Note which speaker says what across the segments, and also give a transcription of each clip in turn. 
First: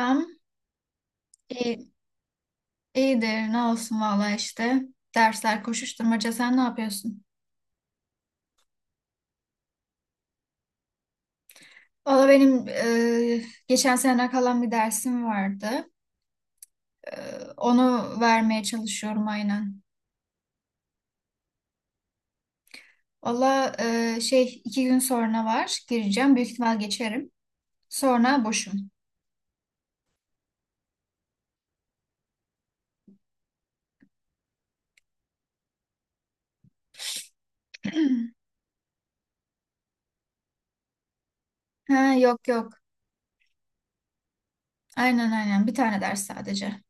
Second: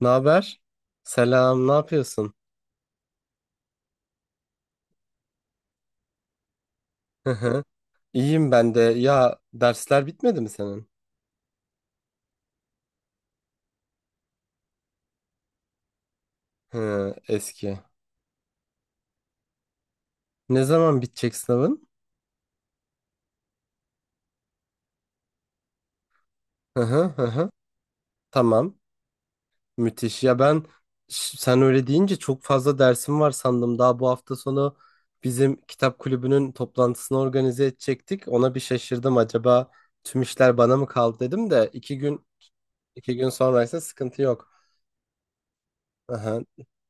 Speaker 1: Ne haber? Selam, ne
Speaker 2: İyi,
Speaker 1: yapıyorsun?
Speaker 2: iyidir. Ne olsun valla işte. Dersler koşuşturmaca. Sen ne yapıyorsun?
Speaker 1: Hı hı. İyiyim ben de. Ya dersler bitmedi mi senin?
Speaker 2: Valla benim geçen sene kalan bir dersim vardı. E,
Speaker 1: Hı, eski.
Speaker 2: Onu vermeye çalışıyorum aynen.
Speaker 1: Ne zaman bitecek sınavın?
Speaker 2: Valla şey 2 gün sonra var. Gireceğim. Büyük ihtimal
Speaker 1: Hı hı hı,
Speaker 2: geçerim.
Speaker 1: hı.
Speaker 2: Sonra
Speaker 1: Tamam.
Speaker 2: boşum.
Speaker 1: Müthiş. Ya ben sen öyle deyince çok fazla dersim var sandım. Daha bu hafta sonu bizim kitap kulübünün toplantısını organize edecektik. Ona bir şaşırdım. Acaba tüm işler bana mı kaldı dedim de iki
Speaker 2: Ha,
Speaker 1: gün
Speaker 2: yok yok.
Speaker 1: iki gün sonraysa sıkıntı yok.
Speaker 2: Aynen aynen. Bir tane ders
Speaker 1: Aha,
Speaker 2: sadece.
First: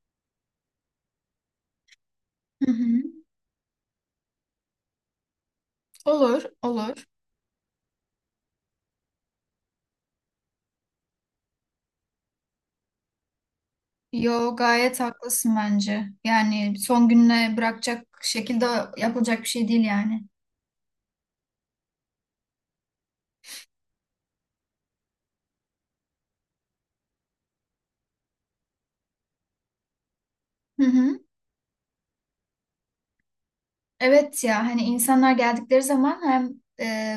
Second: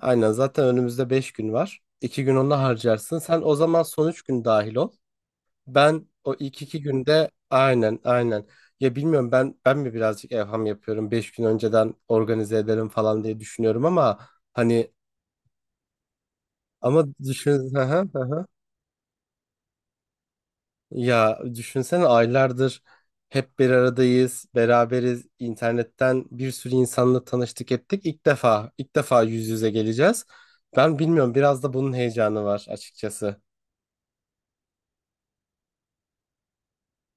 Speaker 1: aynen zaten önümüzde 5 gün var. İki gün onu
Speaker 2: Hı hı.
Speaker 1: harcarsın. Sen o zaman son 3 gün dahil ol. Ben o
Speaker 2: Olur,
Speaker 1: ilk 2
Speaker 2: olur.
Speaker 1: günde aynen aynen. Ya bilmiyorum ben mi birazcık evham yapıyorum. 5 gün önceden organize ederim falan diye düşünüyorum ama
Speaker 2: Yo,
Speaker 1: hani
Speaker 2: gayet haklısın bence. Yani
Speaker 1: ama
Speaker 2: son
Speaker 1: düşün
Speaker 2: gününe
Speaker 1: hı
Speaker 2: bırakacak
Speaker 1: hı, hı hı.
Speaker 2: şekilde yapılacak bir şey değil yani.
Speaker 1: Ya düşünsene aylardır hep bir aradayız, beraberiz. İnternetten bir sürü insanla tanıştık ettik. İlk defa ilk defa yüz yüze geleceğiz.
Speaker 2: Hı
Speaker 1: Ben
Speaker 2: hı.
Speaker 1: bilmiyorum biraz da bunun heyecanı var açıkçası.
Speaker 2: Evet ya, hani insanlar geldikleri zaman hem e,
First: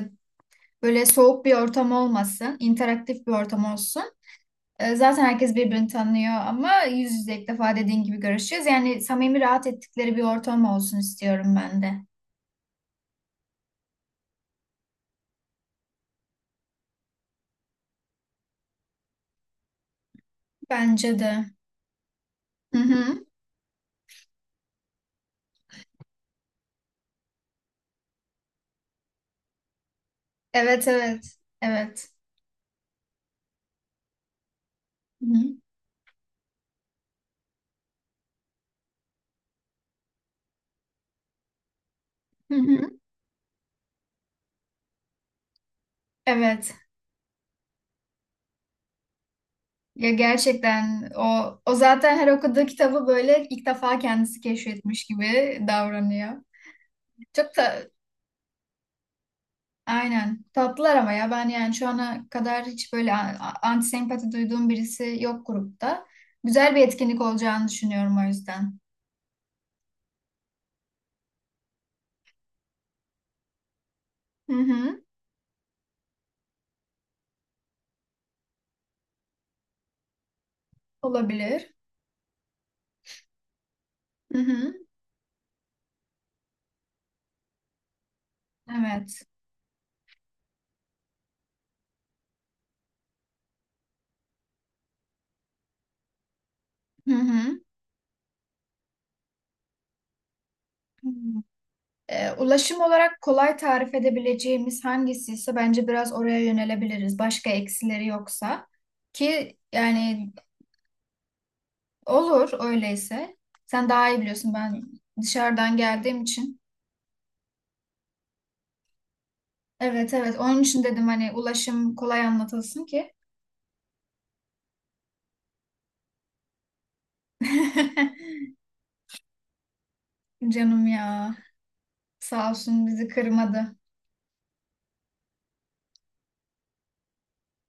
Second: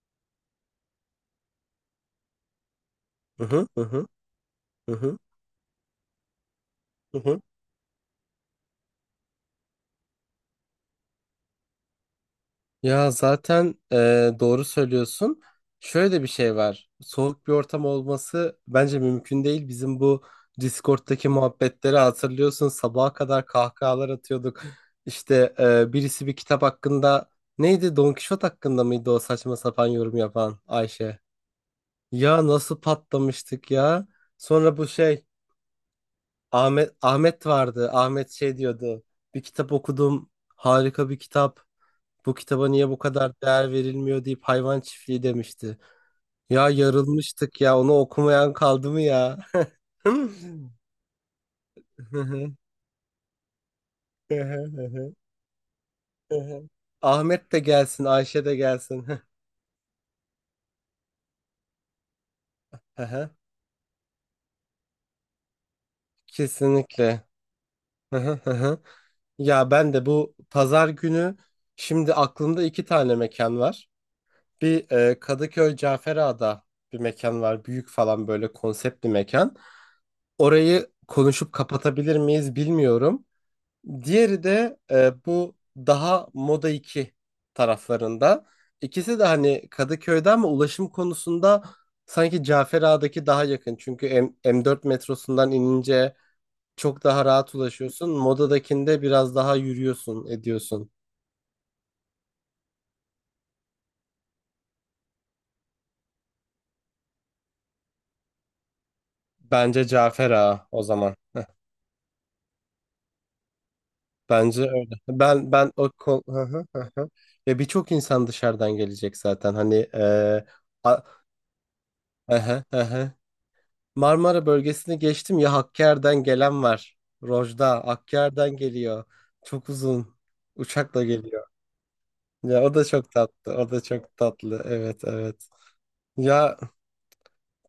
Speaker 2: böyle soğuk bir ortam olmasın, interaktif bir
Speaker 1: Hı
Speaker 2: ortam
Speaker 1: hı hı
Speaker 2: olsun.
Speaker 1: hı hı hı,
Speaker 2: Zaten herkes birbirini tanıyor ama yüz
Speaker 1: hı
Speaker 2: yüze
Speaker 1: hı.
Speaker 2: ilk defa dediğin gibi görüşeceğiz. Yani samimi, rahat ettikleri bir ortam olsun istiyorum ben de.
Speaker 1: Ya zaten doğru söylüyorsun. Şöyle de bir şey var. Soğuk bir ortam olması bence mümkün değil. Bizim bu
Speaker 2: Bence
Speaker 1: Discord'daki
Speaker 2: de.
Speaker 1: muhabbetleri hatırlıyorsun.
Speaker 2: Hı
Speaker 1: Sabaha
Speaker 2: hı.
Speaker 1: kadar kahkahalar atıyorduk. İşte birisi bir kitap hakkında neydi? Don Kişot hakkında mıydı o saçma sapan yorum yapan
Speaker 2: Evet
Speaker 1: Ayşe?
Speaker 2: evet. Evet.
Speaker 1: Ya nasıl patlamıştık ya? Sonra bu şey
Speaker 2: Hı hı.
Speaker 1: Ahmet vardı. Ahmet şey diyordu. Bir kitap okudum. Harika bir kitap. Bu
Speaker 2: Hı
Speaker 1: kitaba niye
Speaker 2: hı.
Speaker 1: bu kadar değer verilmiyor deyip hayvan çiftliği demişti. Ya
Speaker 2: Evet.
Speaker 1: yarılmıştık ya onu okumayan kaldı mı ya?
Speaker 2: Ya gerçekten o zaten her okuduğu kitabı böyle ilk defa kendisi keşfetmiş gibi davranıyor.
Speaker 1: Ahmet
Speaker 2: Çok
Speaker 1: de
Speaker 2: da.
Speaker 1: gelsin, Ayşe de gelsin.
Speaker 2: Aynen. Tatlılar ama ya, ben yani şu ana kadar hiç
Speaker 1: Hı
Speaker 2: böyle
Speaker 1: hı.
Speaker 2: antisempati duyduğum birisi yok grupta. Güzel bir etkinlik
Speaker 1: Kesinlikle.
Speaker 2: olacağını
Speaker 1: Hı
Speaker 2: düşünüyorum o
Speaker 1: hı hı
Speaker 2: yüzden.
Speaker 1: hı. Ya ben de bu pazar günü şimdi aklımda iki tane mekan var.
Speaker 2: Hı
Speaker 1: Bir
Speaker 2: hı.
Speaker 1: Kadıköy Caferağa'da bir mekan var. Büyük falan böyle konsept bir mekan. Orayı konuşup
Speaker 2: Olabilir.
Speaker 1: kapatabilir miyiz bilmiyorum.
Speaker 2: Hı
Speaker 1: Diğeri
Speaker 2: hı.
Speaker 1: de bu daha Moda 2 taraflarında. İkisi
Speaker 2: Evet.
Speaker 1: de hani Kadıköy'de ama ulaşım konusunda sanki Cafer Ağa'daki daha yakın. Çünkü M4 metrosundan inince çok
Speaker 2: Hı
Speaker 1: daha rahat
Speaker 2: hı.
Speaker 1: ulaşıyorsun. Moda'dakinde biraz daha yürüyorsun, ediyorsun.
Speaker 2: Hmm. Ulaşım olarak kolay tarif edebileceğimiz hangisi ise bence biraz oraya yönelebiliriz. Başka eksileri yoksa ki
Speaker 1: Bence Cafer
Speaker 2: yani
Speaker 1: Ağa o zaman.
Speaker 2: olur öyleyse. Sen daha iyi biliyorsun,
Speaker 1: Bence
Speaker 2: ben
Speaker 1: öyle. Ben
Speaker 2: dışarıdan
Speaker 1: o
Speaker 2: geldiğim
Speaker 1: hı
Speaker 2: için.
Speaker 1: hı, hı hı. Ya birçok insan dışarıdan gelecek zaten. Hani
Speaker 2: Evet evet, onun için
Speaker 1: a-
Speaker 2: dedim hani ulaşım kolay
Speaker 1: hı hı, hı
Speaker 2: anlatılsın ki.
Speaker 1: hı. Marmara bölgesini geçtim ya Hakkari'den gelen var. Rojda Hakkari'den geliyor. Çok uzun.
Speaker 2: Canım
Speaker 1: Uçakla
Speaker 2: ya,
Speaker 1: geliyor.
Speaker 2: sağ
Speaker 1: Ya o da
Speaker 2: olsun bizi
Speaker 1: çok tatlı. O
Speaker 2: kırmadı.
Speaker 1: da çok tatlı. Evet, evet. Ya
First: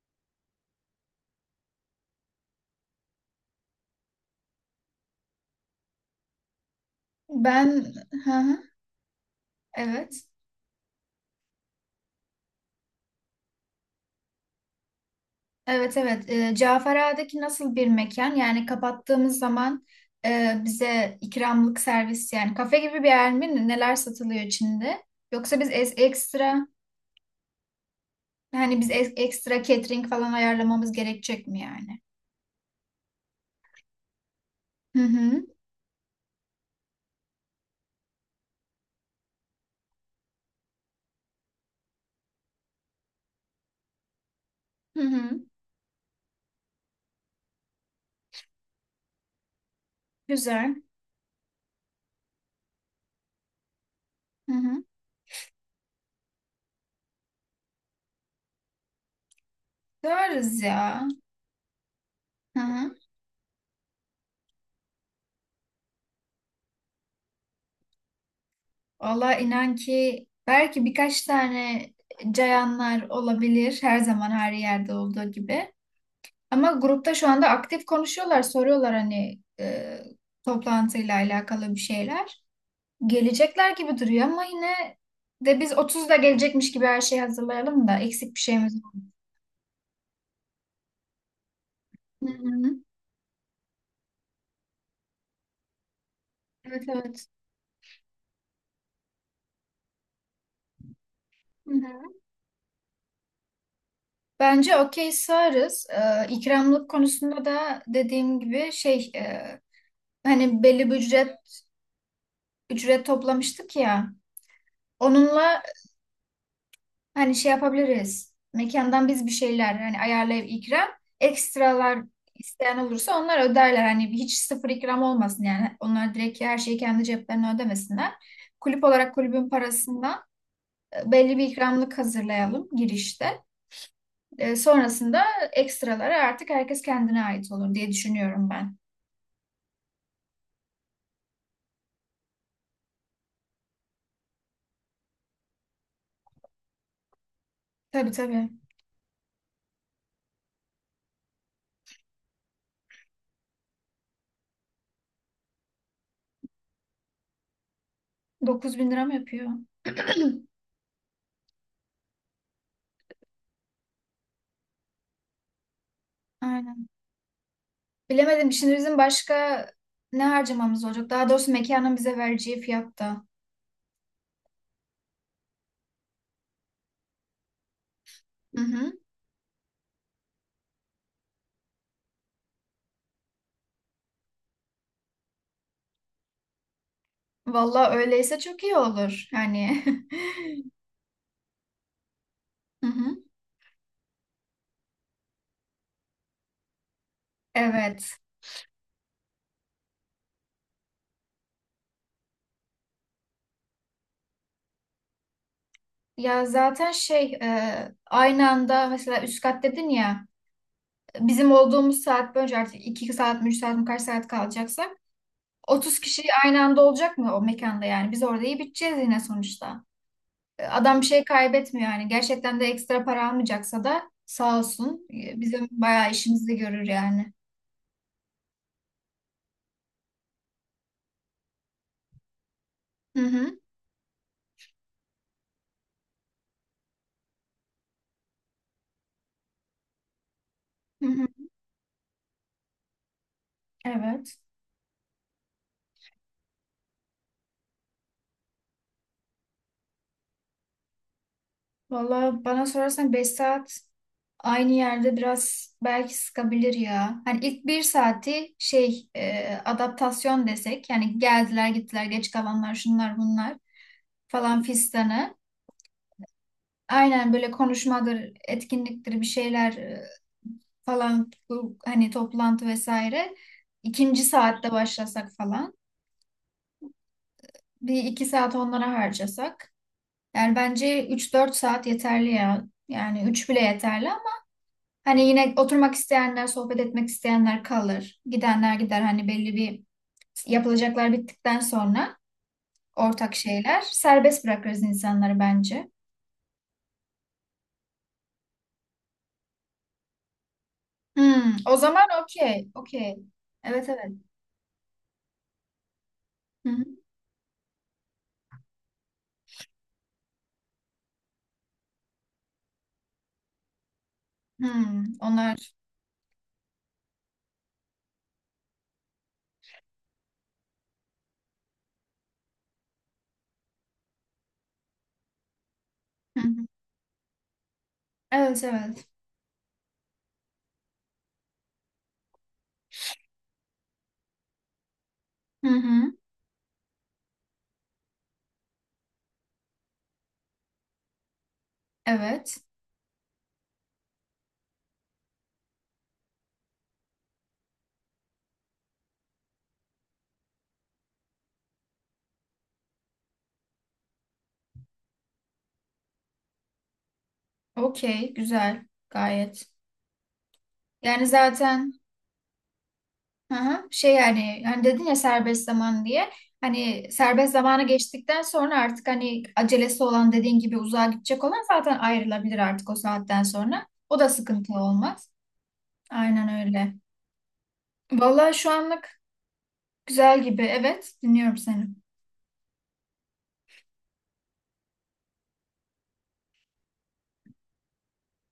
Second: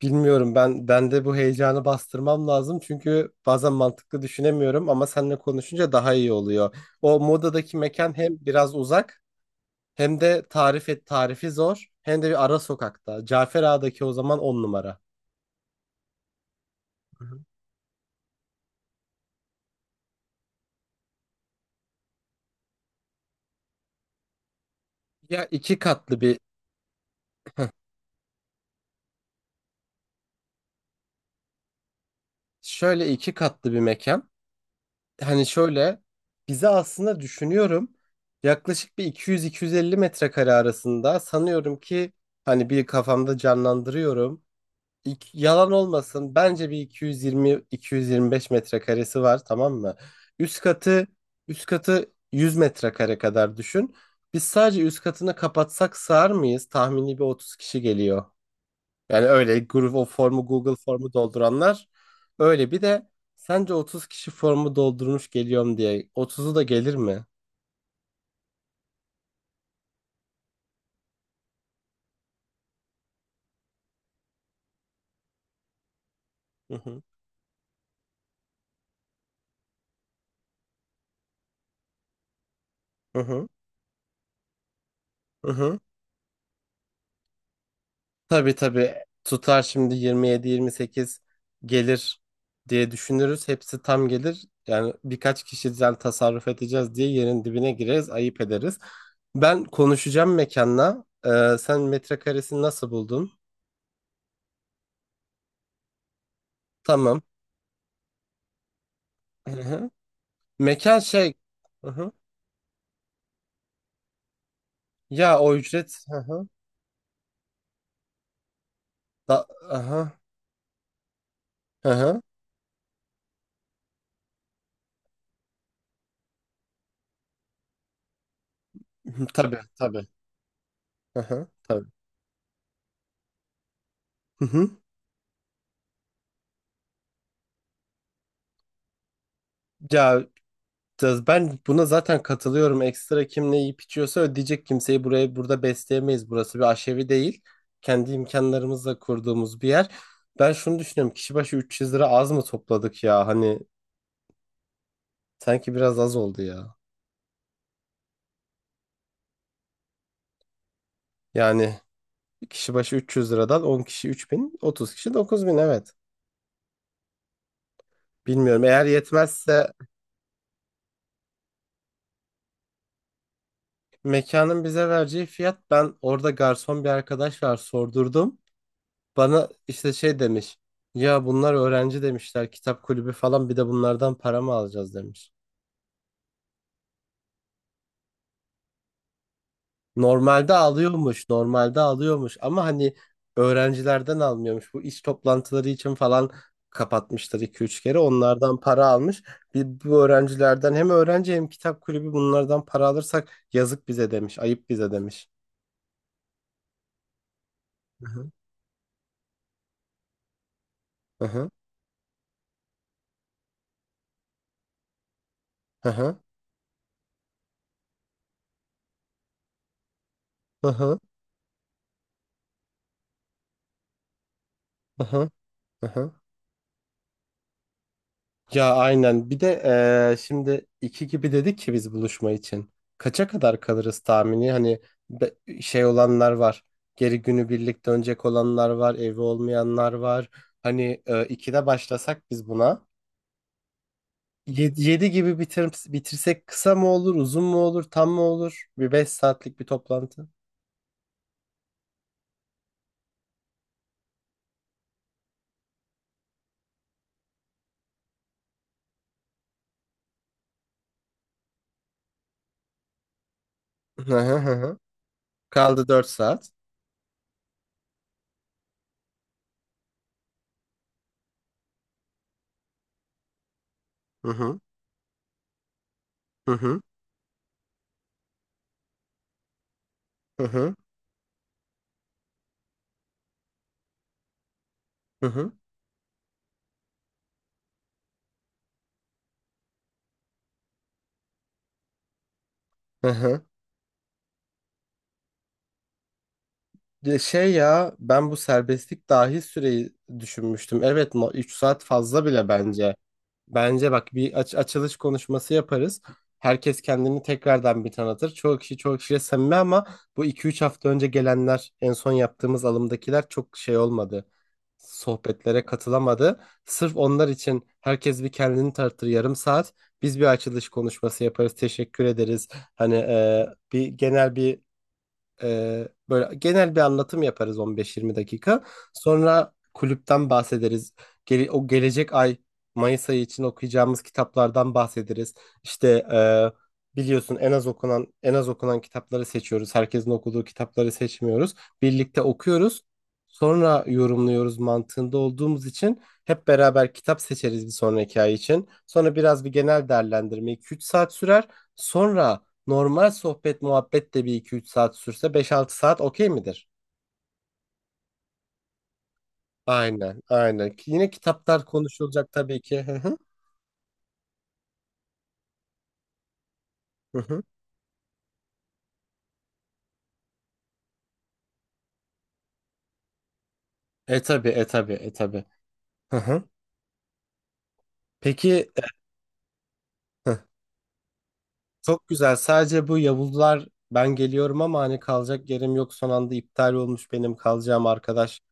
Speaker 1: bilmiyorum ben bende bu heyecanı bastırmam lazım çünkü bazen mantıklı düşünemiyorum ama seninle konuşunca daha iyi oluyor. O Moda'daki
Speaker 2: Ben,
Speaker 1: mekan
Speaker 2: hı
Speaker 1: hem
Speaker 2: hı,
Speaker 1: biraz uzak hem
Speaker 2: evet
Speaker 1: de tarif et tarifi zor hem de bir ara sokakta. Cafer Ağa'daki o zaman on numara.
Speaker 2: evet evet,
Speaker 1: Hı hı.
Speaker 2: Cafera'daki nasıl bir mekan, yani kapattığımız zaman bize ikramlık servis yani kafe gibi bir yer mi, neler satılıyor içinde?
Speaker 1: Ya
Speaker 2: Yoksa biz
Speaker 1: iki katlı bir
Speaker 2: ekstra, hani biz ekstra catering falan ayarlamamız gerekecek mi yani?
Speaker 1: şöyle iki katlı bir mekan.
Speaker 2: Hı hı
Speaker 1: Hani şöyle bize aslında düşünüyorum yaklaşık bir 200-250 metrekare arasında sanıyorum ki hani bir kafamda canlandırıyorum.
Speaker 2: hı hı,
Speaker 1: Yalan olmasın bence bir 220-225 metrekaresi var tamam mı? Üst
Speaker 2: güzel,
Speaker 1: katı üst katı 100 metrekare kadar düşün. Biz
Speaker 2: hı
Speaker 1: sadece
Speaker 2: hı,
Speaker 1: üst katını kapatsak sığar mıyız? Tahmini bir 30 kişi geliyor. Yani öyle Google o formu
Speaker 2: görürüz
Speaker 1: Google
Speaker 2: ya.
Speaker 1: formu dolduranlar
Speaker 2: Hı
Speaker 1: öyle bir
Speaker 2: hı.
Speaker 1: de sence 30 kişi formu doldurmuş geliyorum diye 30'u da gelir mi?
Speaker 2: Valla inan ki belki birkaç tane cayanlar olabilir, her zaman her yerde olduğu gibi. Ama
Speaker 1: Hı hı.
Speaker 2: grupta şu anda aktif konuşuyorlar, soruyorlar hani toplantıyla alakalı bir şeyler.
Speaker 1: Hı hı.
Speaker 2: Gelecekler gibi duruyor ama yine
Speaker 1: Hı
Speaker 2: de biz
Speaker 1: hı.
Speaker 2: 30'da gelecekmiş gibi her şeyi hazırlayalım da eksik bir
Speaker 1: Tabii,
Speaker 2: şeyimiz var.
Speaker 1: tabii, tutar şimdi 27-28 gelir
Speaker 2: Hı hı.
Speaker 1: diye düşünürüz. Hepsi tam gelir. Yani birkaç kişiden tasarruf
Speaker 2: Evet
Speaker 1: edeceğiz diye
Speaker 2: evet.
Speaker 1: yerin dibine gireriz, ayıp ederiz. Ben konuşacağım mekanla.
Speaker 2: Hı
Speaker 1: Sen
Speaker 2: hı.
Speaker 1: metrekaresini nasıl buldun?
Speaker 2: Bence okey sığarız. İkramlık
Speaker 1: Tamam.
Speaker 2: konusunda da dediğim gibi şey,
Speaker 1: Hı hı.
Speaker 2: hani belli bir
Speaker 1: Mekan
Speaker 2: ücret
Speaker 1: şey. Hı hı.
Speaker 2: ücret toplamıştık ya.
Speaker 1: Ya o
Speaker 2: Onunla
Speaker 1: ücret. Hı hı.
Speaker 2: hani şey yapabiliriz. Mekandan biz bir
Speaker 1: Da
Speaker 2: şeyler hani
Speaker 1: aha.
Speaker 2: ayarlayıp ikram, ekstralar
Speaker 1: Aha.
Speaker 2: isteyen olursa onlar öderler. Hani hiç sıfır ikram olmasın yani. Onlar direkt her şeyi kendi ceplerine ödemesinler. Kulüp olarak kulübün
Speaker 1: Tabii, tabii.
Speaker 2: parasından belli bir
Speaker 1: Aha. Tabii.
Speaker 2: ikramlık hazırlayalım girişte.
Speaker 1: Hı hı.
Speaker 2: Sonrasında ekstraları artık herkes kendine ait olur diye düşünüyorum ben.
Speaker 1: Ya ben buna zaten katılıyorum. Ekstra kim ne yiyip içiyorsa ödeyecek kimseyi buraya burada besleyemeyiz. Burası bir aşevi değil.
Speaker 2: Tabii
Speaker 1: Kendi
Speaker 2: tabii.
Speaker 1: imkanlarımızla kurduğumuz bir yer. Ben şunu düşünüyorum. Kişi başı 300 lira az mı topladık ya? Hani sanki biraz az oldu ya.
Speaker 2: 9 bin lira mı yapıyor?
Speaker 1: Yani kişi başı 300 liradan 10 kişi 3.000 30 kişi 9.000 evet.
Speaker 2: Aynen. Bilemedim.
Speaker 1: Bilmiyorum.
Speaker 2: Şimdi
Speaker 1: Eğer
Speaker 2: bizim başka
Speaker 1: yetmezse
Speaker 2: ne harcamamız olacak? Daha doğrusu mekanın bize vereceği fiyatta.
Speaker 1: mekanın bize vereceği fiyat ben orada garson bir arkadaş var sordurdum.
Speaker 2: Hı hı.
Speaker 1: Bana işte şey demiş. Ya bunlar öğrenci demişler kitap kulübü falan bir de bunlardan para mı alacağız demiş.
Speaker 2: Valla öyleyse çok iyi olur. Yani.
Speaker 1: Normalde alıyormuş ama
Speaker 2: Hı
Speaker 1: hani
Speaker 2: hı.
Speaker 1: öğrencilerden almıyormuş. Bu iş toplantıları için falan kapatmışlar 2-3 kere
Speaker 2: Evet.
Speaker 1: onlardan para almış. Bir, bu öğrencilerden hem öğrenci hem kitap kulübü bunlardan para alırsak yazık bize demiş ayıp bize demiş.
Speaker 2: Ya zaten şey,
Speaker 1: Hı hı.
Speaker 2: aynı anda mesela üst kat dedin ya,
Speaker 1: Hı hı.
Speaker 2: bizim olduğumuz saat boyunca artık 2 saat mi 3 saat mi kaç saat kalacaksak,
Speaker 1: Hı
Speaker 2: Otuz
Speaker 1: hı.
Speaker 2: kişi aynı anda olacak mı o mekanda yani? Biz orada iyi biteceğiz yine sonuçta.
Speaker 1: Hı hı.
Speaker 2: Adam bir şey kaybetmiyor yani. Gerçekten de ekstra para almayacaksa da sağ
Speaker 1: Hı
Speaker 2: olsun.
Speaker 1: hı.
Speaker 2: Bizim
Speaker 1: Hı
Speaker 2: bayağı
Speaker 1: hı.
Speaker 2: işimizi görür yani.
Speaker 1: Ya aynen. Bir de şimdi iki gibi dedik ki biz buluşma için.
Speaker 2: Hı
Speaker 1: Kaça
Speaker 2: hı.
Speaker 1: kadar kalırız tahmini? Hani be- şey olanlar var. Geri günü birlikte dönecek olanlar var. Evi olmayanlar var. Hani
Speaker 2: Hı hı.
Speaker 1: ikide başlasak biz buna.
Speaker 2: Evet.
Speaker 1: Yedi, yedi gibi bitir, bitirsek kısa mı olur, uzun mu olur, tam mı olur? Bir 5 saatlik bir toplantı.
Speaker 2: Valla bana sorarsan 5 saat aynı yerde biraz belki sıkabilir ya. Hani ilk bir saati şey, adaptasyon desek. Yani geldiler gittiler, geç kalanlar, şunlar bunlar
Speaker 1: Hı hı hı,
Speaker 2: falan
Speaker 1: hı.
Speaker 2: fistanı.
Speaker 1: Kaldı 4 saat.
Speaker 2: Aynen, böyle konuşmadır, etkinliktir, bir şeyler falan, bu hani toplantı vesaire. İkinci
Speaker 1: Hı hı.
Speaker 2: saatte başlasak falan.
Speaker 1: Hı hı.
Speaker 2: Bir iki saat onlara harcasak.
Speaker 1: Hı
Speaker 2: Yani
Speaker 1: hı.
Speaker 2: bence üç dört saat yeterli ya. Yani 3 bile yeterli ama hani
Speaker 1: Hı hı.
Speaker 2: yine oturmak isteyenler, sohbet etmek isteyenler kalır. Gidenler gider, hani belli bir yapılacaklar bittikten sonra
Speaker 1: Hı
Speaker 2: ortak
Speaker 1: hı.
Speaker 2: şeyler. Serbest bırakırız insanları bence.
Speaker 1: De şey ya ben bu serbestlik dahil süreyi düşünmüştüm. Evet 3
Speaker 2: O
Speaker 1: saat
Speaker 2: zaman
Speaker 1: fazla bile
Speaker 2: okey,
Speaker 1: bence.
Speaker 2: okey. Evet
Speaker 1: Bence bak
Speaker 2: evet.
Speaker 1: bir açılış konuşması yaparız. Herkes kendini tekrardan bir tanıtır. Çoğu kişi çoğu kişiyle samimi ama bu 2-3 hafta önce gelenler en son yaptığımız alımdakiler çok şey olmadı.
Speaker 2: Hmm, onlar.
Speaker 1: Sohbetlere katılamadı. Sırf onlar için herkes bir kendini tanıtır yarım saat. Biz bir açılış konuşması yaparız. Teşekkür ederiz. Hani bir genel bir böyle
Speaker 2: Hı hı.
Speaker 1: genel bir anlatım yaparız 15-20 dakika.
Speaker 2: Evet evet.
Speaker 1: Sonra kulüpten bahsederiz. O gelecek ay Mayıs ayı için okuyacağımız kitaplardan bahsederiz.
Speaker 2: Hı
Speaker 1: İşte
Speaker 2: hı.
Speaker 1: biliyorsun en az okunan kitapları seçiyoruz. Herkesin okuduğu kitapları seçmiyoruz. Birlikte
Speaker 2: Evet.
Speaker 1: okuyoruz. Sonra yorumluyoruz mantığında olduğumuz için hep beraber kitap seçeriz bir sonraki ay için. Sonra biraz bir genel değerlendirme 2-3 saat sürer. Sonra normal sohbet muhabbet de bir iki üç saat sürse 5-6 saat okey midir?
Speaker 2: Okey. Güzel. Gayet.
Speaker 1: Aynen, aynen. Ki yine
Speaker 2: Yani
Speaker 1: kitaplar
Speaker 2: zaten
Speaker 1: konuşulacak tabii ki. Hı hı.
Speaker 2: hı hı, şey yani, hani dedin ya serbest zaman diye. Hani
Speaker 1: Hı hı.
Speaker 2: serbest zamanı geçtikten sonra artık hani acelesi olan dediğin gibi uzağa gidecek olan zaten ayrılabilir artık o saatten sonra. O
Speaker 1: E
Speaker 2: da
Speaker 1: tabii, e
Speaker 2: sıkıntı
Speaker 1: tabii, e
Speaker 2: olmaz.
Speaker 1: tabii. Hı hı.
Speaker 2: Aynen öyle.
Speaker 1: Peki
Speaker 2: Vallahi şu anlık güzel
Speaker 1: hı.
Speaker 2: gibi. Evet. Dinliyorum seni.
Speaker 1: Çok güzel. Sadece bu Yavuzlar ben geliyorum ama hani kalacak yerim yok son anda iptal olmuş benim kalacağım arkadaş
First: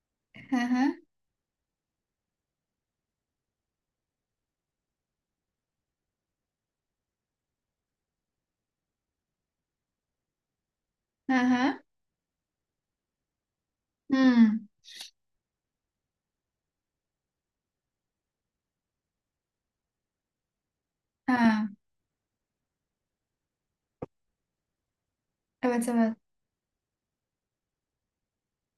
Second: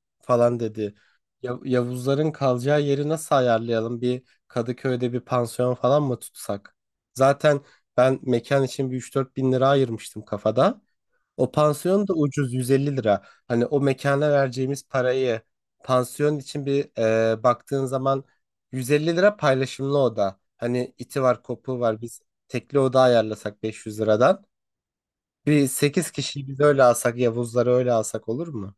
Speaker 2: Hı
Speaker 1: falan
Speaker 2: hı.
Speaker 1: dedi. Yavuzların kalacağı yeri nasıl ayarlayalım? Bir Kadıköy'de bir pansiyon falan mı tutsak? Zaten ben mekan için bir 3-4 bin lira ayırmıştım kafada.
Speaker 2: Hı
Speaker 1: O
Speaker 2: hı.
Speaker 1: pansiyon da ucuz 150 lira. Hani o mekana
Speaker 2: Hmm.
Speaker 1: vereceğimiz parayı pansiyon için bir baktığın zaman 150 lira paylaşımlı oda. Hani iti var,
Speaker 2: Ha.
Speaker 1: kopuğu var. Biz tekli oda ayarlasak 500 liradan. Bir
Speaker 2: Evet
Speaker 1: 8
Speaker 2: evet.
Speaker 1: kişiyi biz öyle alsak, Yavuzları öyle alsak olur mu?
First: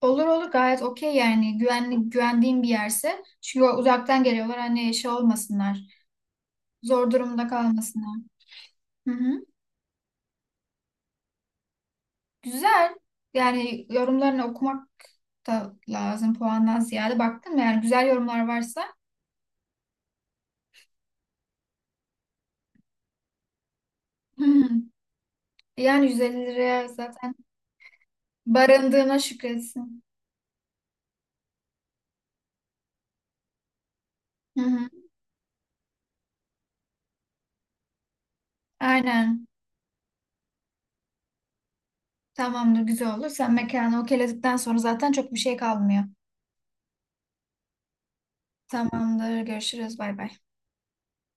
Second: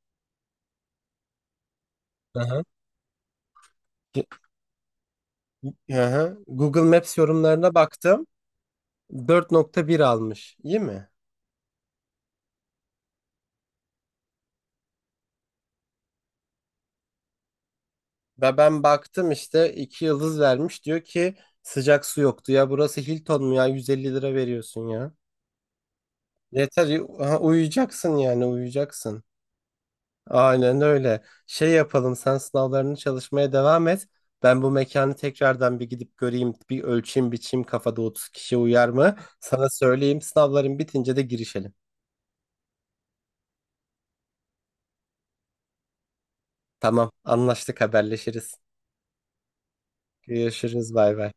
Speaker 2: Olur olur, gayet okey yani, güvenli,
Speaker 1: Hı
Speaker 2: güvendiğim
Speaker 1: hı.
Speaker 2: bir yerse. Çünkü uzaktan geliyorlar, hani şey olmasınlar.
Speaker 1: Google
Speaker 2: Zor
Speaker 1: Maps
Speaker 2: durumda
Speaker 1: yorumlarına
Speaker 2: kalmasınlar.
Speaker 1: baktım.
Speaker 2: Hı hı.
Speaker 1: 4,1 almış. İyi mi?
Speaker 2: Güzel. Yani yorumlarını okumak da lazım puandan ziyade. Baktın mı yani güzel yorumlar
Speaker 1: Ve ben
Speaker 2: varsa.
Speaker 1: baktım işte 2 yıldız vermiş. Diyor ki sıcak su yoktu ya. Burası Hilton mu ya? 150 lira
Speaker 2: Hı hı.
Speaker 1: veriyorsun ya.
Speaker 2: Yani 150 liraya
Speaker 1: Yeter
Speaker 2: zaten
Speaker 1: ha, uyuyacaksın yani
Speaker 2: barındığına
Speaker 1: uyuyacaksın.
Speaker 2: şükretsin.
Speaker 1: Aynen öyle. Şey yapalım sen sınavlarını çalışmaya devam et.
Speaker 2: Hı
Speaker 1: Ben bu
Speaker 2: hı.
Speaker 1: mekanı tekrardan bir gidip göreyim, bir ölçeyim, biçeyim kafada 30 kişi uyar mı?
Speaker 2: Aynen.
Speaker 1: Sana söyleyeyim sınavların bitince de girişelim.
Speaker 2: Tamamdır, güzel olur. Sen mekanı okeyledikten sonra zaten çok bir şey kalmıyor.
Speaker 1: Tamam, anlaştık haberleşiriz.
Speaker 2: Tamamdır. Görüşürüz. Bay bay.
Speaker 1: Görüşürüz bay bay.